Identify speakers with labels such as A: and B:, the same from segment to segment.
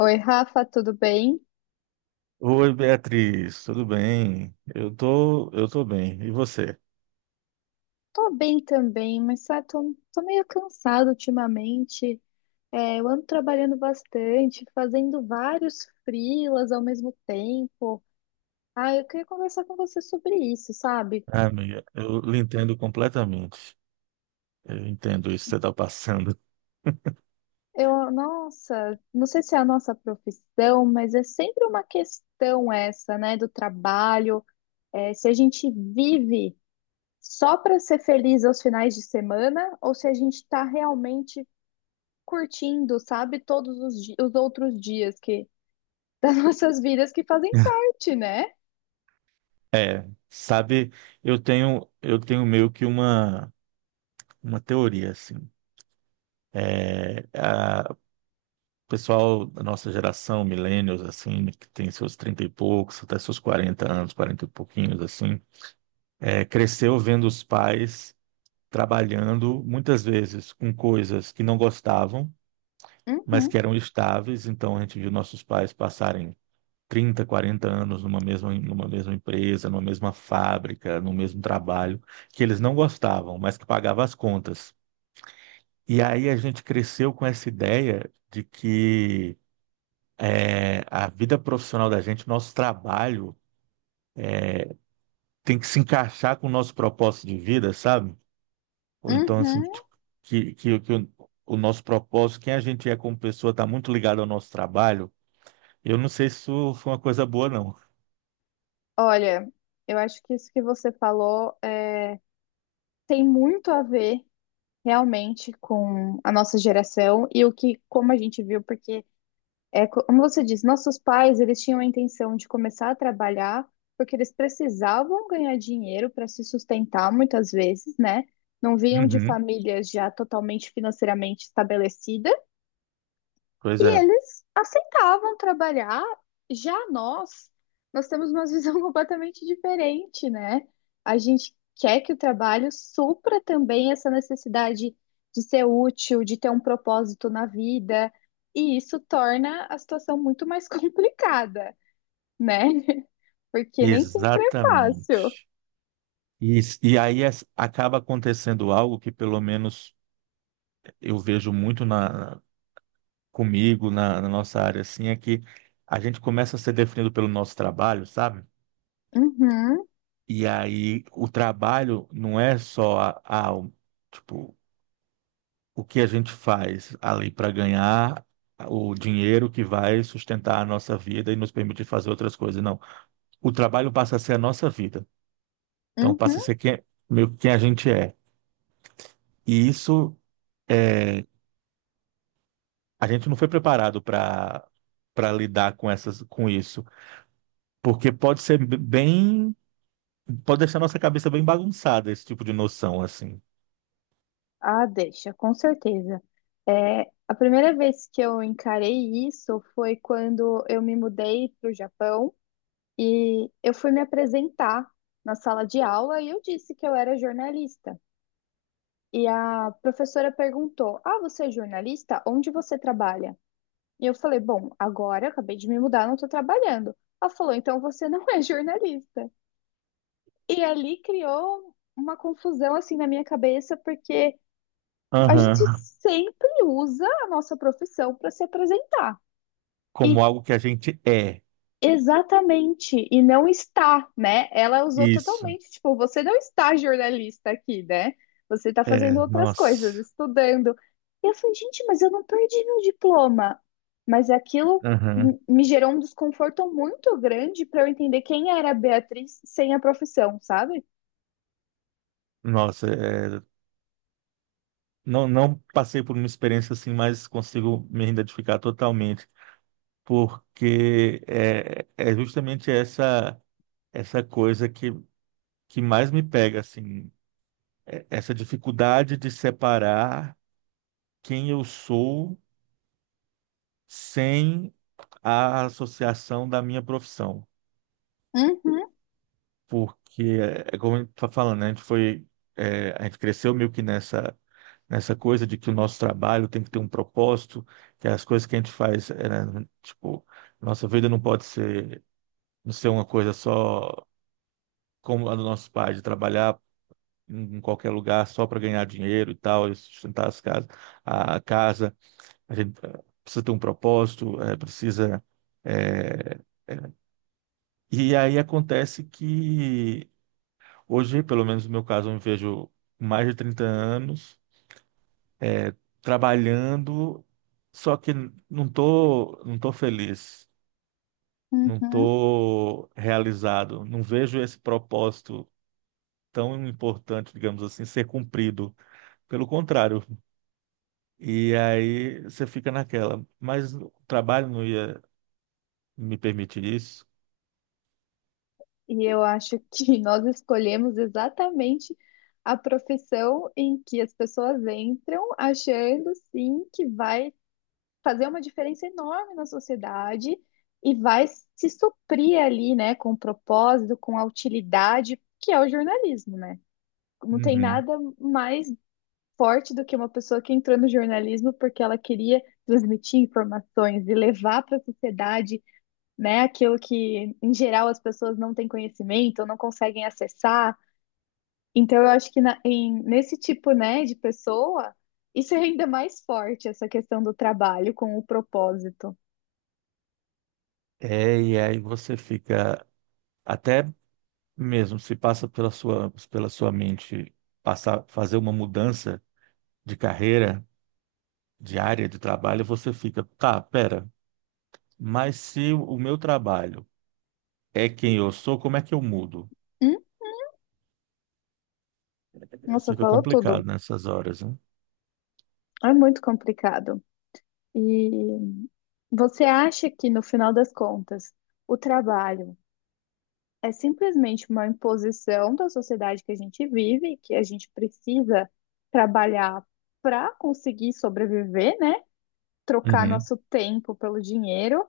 A: Oi, Rafa, tudo bem?
B: Oi, Beatriz, tudo bem? Eu tô bem. E você?
A: Tô bem também, mas sabe, tô meio cansada ultimamente. É, eu ando trabalhando bastante, fazendo vários freelas ao mesmo tempo. Ah, eu queria conversar com você sobre isso, sabe?
B: Ah, amiga, eu lhe entendo completamente. Eu entendo isso que você está passando.
A: Eu, nossa, não sei se é a nossa profissão, mas é sempre uma questão essa, né, do trabalho. É, se a gente vive só para ser feliz aos finais de semana ou se a gente está realmente curtindo, sabe, os outros dias que as nossas vidas que fazem parte, né?
B: É, sabe, eu tenho meio que uma teoria, assim. O pessoal da nossa geração, millennials, assim, né, que tem seus 30 e poucos, até seus 40 anos, 40 e pouquinhos, assim, cresceu vendo os pais trabalhando muitas vezes com coisas que não gostavam, mas
A: Uhum,
B: que eram estáveis. Então a gente viu nossos pais passarem 30, 40 anos numa mesma empresa, numa mesma fábrica, no mesmo trabalho, que eles não gostavam, mas que pagava as contas. E aí a gente cresceu com essa ideia de que a vida profissional da gente, nosso trabalho, tem que se encaixar com o nosso propósito de vida, sabe? Ou então, assim,
A: uhum.
B: tipo, que, que, que o, o nosso propósito, quem a gente é como pessoa, está muito ligado ao nosso trabalho. Eu não sei se isso foi uma coisa boa, não.
A: Olha, eu acho que isso que você falou é, tem muito a ver realmente com a nossa geração e o que, como a gente viu, porque como você disse, nossos pais eles tinham a intenção de começar a trabalhar porque eles precisavam ganhar dinheiro para se sustentar muitas vezes, né? Não vinham de
B: Uhum.
A: famílias já totalmente financeiramente estabelecidas.
B: Pois
A: E
B: é,
A: eles aceitavam trabalhar. Já nós, nós temos uma visão completamente diferente, né? A gente quer que o trabalho supra também essa necessidade de ser útil, de ter um propósito na vida, e isso torna a situação muito mais complicada, né? Porque nem sempre é fácil.
B: exatamente. E aí acaba acontecendo algo que, pelo menos, eu vejo muito comigo, na nossa área, assim, é que a gente começa a ser definido pelo nosso trabalho, sabe?
A: Uhum,
B: E aí o trabalho não é só a, o- tipo, o que a gente faz ali para ganhar o dinheiro que vai sustentar a nossa vida e nos permitir fazer outras coisas. Não. O trabalho passa a ser a nossa vida. Então passa a
A: uhum.
B: ser quem, meio que quem a gente é. E isso é, a gente não foi preparado para lidar com essas com isso, porque pode deixar nossa cabeça bem bagunçada esse tipo de noção assim.
A: Ah, deixa, com certeza. É, a primeira vez que eu encarei isso foi quando eu me mudei para o Japão e eu fui me apresentar na sala de aula e eu disse que eu era jornalista. E a professora perguntou: Ah, você é jornalista? Onde você trabalha? E eu falei: Bom, agora eu acabei de me mudar, não estou trabalhando. Ela falou: Então você não é jornalista. E ali criou uma confusão assim na minha cabeça, porque a gente
B: Aham.
A: sempre usa a nossa profissão para se apresentar.
B: Como
A: E
B: algo que a gente é.
A: exatamente, e não está, né? Ela usou
B: Isso.
A: totalmente, tipo, você não está jornalista aqui, né? Você está
B: É,
A: fazendo outras coisas,
B: nossa.
A: estudando. E eu falei, gente, mas eu não perdi meu diploma. Mas aquilo
B: Aham.
A: me gerou um desconforto muito grande para eu entender quem era a Beatriz sem a profissão, sabe?
B: Nossa, é, não passei por uma experiência assim, mas consigo me identificar totalmente, porque é justamente essa coisa que mais me pega, assim, essa dificuldade de separar quem eu sou sem a associação da minha profissão,
A: Uhum,
B: porque é como a gente está falando, né, a gente foi a gente cresceu meio que nessa nessa coisa de que o nosso trabalho tem que ter um propósito, que as coisas que a gente faz, é, né, tipo, nossa vida não pode ser, não ser uma coisa só como a dos nossos pais, de trabalhar em qualquer lugar só para ganhar dinheiro e tal, e sustentar as casas, a casa, a gente precisa ter um propósito, eh, eh, e aí acontece que hoje, pelo menos no meu caso, eu me vejo com mais de 30 anos, eh, trabalhando, só que não tô feliz, não
A: uhum.
B: tô realizado, não vejo esse propósito tão importante, digamos assim, ser cumprido. Pelo contrário. E aí você fica naquela, mas o trabalho não ia me permitir isso.
A: E eu acho que nós escolhemos exatamente a profissão em que as pessoas entram achando sim que vai fazer uma diferença enorme na sociedade e vai se suprir ali, né, com propósito, com a utilidade, que é o jornalismo, né? Não tem
B: Uhum.
A: nada mais forte do que uma pessoa que entrou no jornalismo porque ela queria transmitir informações e levar para a sociedade, né? Aquilo que, em geral, as pessoas não têm conhecimento, ou não conseguem acessar. Então, eu acho que nesse tipo, né, de pessoa, isso é ainda mais forte, essa questão do trabalho com o propósito.
B: É, e aí você fica até mesmo se passa pela sua mente passar fazer uma mudança de carreira, de área de trabalho, você fica, tá, pera, mas se o meu trabalho é quem eu sou, como é que eu mudo?
A: Hum? Nossa,
B: Fica
A: falou
B: complicado
A: tudo.
B: nessas horas, né?
A: É muito complicado. E você acha que, no final das contas, o trabalho é simplesmente uma imposição da sociedade que a gente vive, que a gente precisa trabalhar para conseguir sobreviver, né? Trocar
B: Uhum.
A: nosso tempo pelo dinheiro?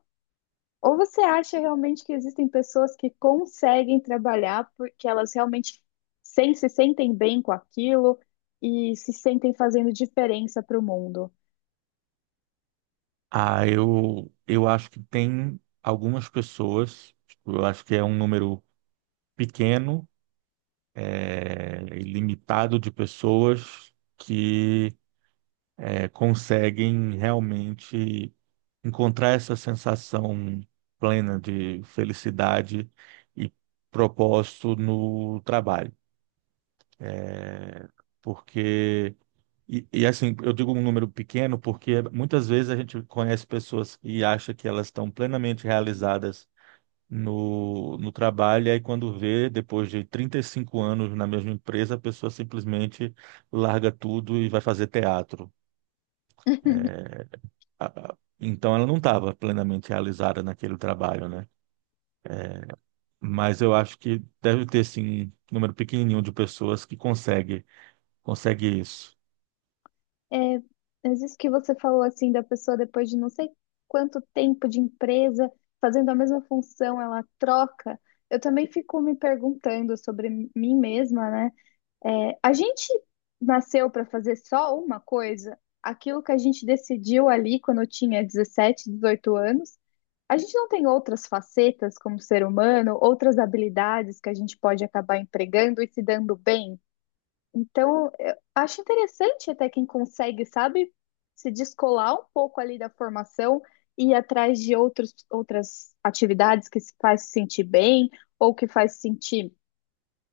A: Ou você acha realmente que existem pessoas que conseguem trabalhar porque elas realmente se sentem bem com aquilo e se sentem fazendo diferença para o mundo?
B: Ah, eu acho que tem algumas pessoas, tipo, eu acho que é um número pequeno, e limitado de pessoas que conseguem realmente encontrar essa sensação plena de felicidade e propósito no trabalho. É, porque assim, eu digo um número pequeno porque muitas vezes a gente conhece pessoas e acha que elas estão plenamente realizadas no trabalho, e aí quando vê, depois de 35 anos na mesma empresa, a pessoa simplesmente larga tudo e vai fazer teatro. A- Então ela não estava plenamente realizada naquele trabalho, né? Mas eu acho que deve ter, sim, um número pequenininho de pessoas que consegue isso.
A: É, mas isso que você falou assim da pessoa depois de não sei quanto tempo de empresa fazendo a mesma função, ela troca. Eu também fico me perguntando sobre mim mesma, né? É, a gente nasceu para fazer só uma coisa, aquilo que a gente decidiu ali quando eu tinha 17, 18 anos. A gente não tem outras facetas como ser humano, outras habilidades que a gente pode acabar empregando e se dando bem. Então, eu acho interessante até quem consegue, sabe, se descolar um pouco ali da formação e ir atrás de outras atividades que se faz se sentir bem ou que faz se sentir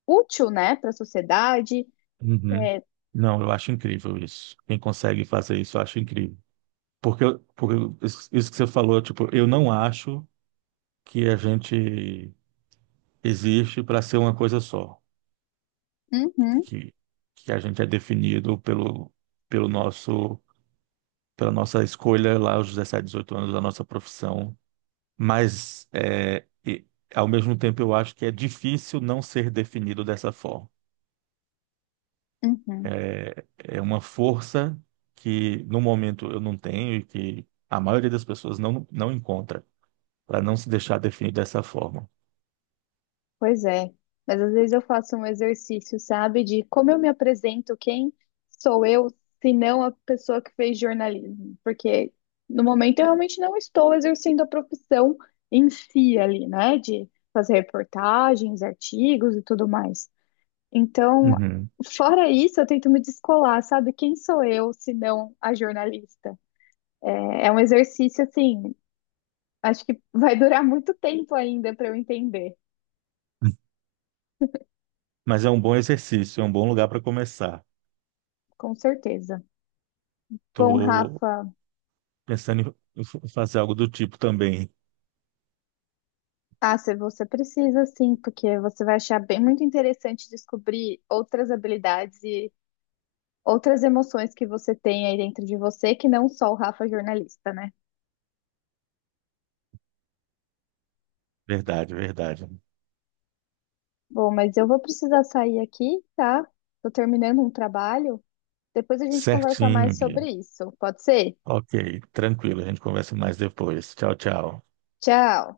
A: útil, né, para a sociedade.
B: Uhum.
A: É,
B: Não, eu acho incrível isso. Quem consegue fazer isso, eu acho incrível. Porque isso que você falou, tipo, eu não acho que a gente existe para ser uma coisa só,
A: uhum,
B: que, que a gente é definido pelo nosso, pela nossa escolha lá aos 17, 18 anos da nossa profissão. Mas, ao mesmo tempo, eu acho que é difícil não ser definido dessa forma.
A: uhum.
B: é é uma força que no momento eu não tenho e que a maioria das pessoas não encontra, para não se deixar definir dessa forma.
A: Pois é. Mas às vezes eu faço um exercício, sabe, de como eu me apresento, quem sou eu, se não a pessoa que fez jornalismo. Porque no momento eu realmente não estou exercendo a profissão em si ali, né? De fazer reportagens, artigos e tudo mais. Então,
B: Uhum.
A: fora isso, eu tento me descolar, sabe? Quem sou eu, se não a jornalista? É é um exercício, assim, acho que vai durar muito tempo ainda para eu entender.
B: Mas é um bom exercício, é um bom lugar para começar.
A: Com certeza. Bom,
B: Estou
A: Rafa,
B: pensando em fazer algo do tipo também.
A: ah, se você precisa sim, porque você vai achar bem muito interessante descobrir outras habilidades e outras emoções que você tem aí dentro de você, que não só o Rafa jornalista, né?
B: Verdade, verdade.
A: Bom, mas eu vou precisar sair aqui, tá? Tô terminando um trabalho. Depois a gente conversa
B: Certinho,
A: mais
B: Bia.
A: sobre isso. Pode ser?
B: Ok, tranquilo, a gente conversa mais depois. Tchau, tchau.
A: Tchau.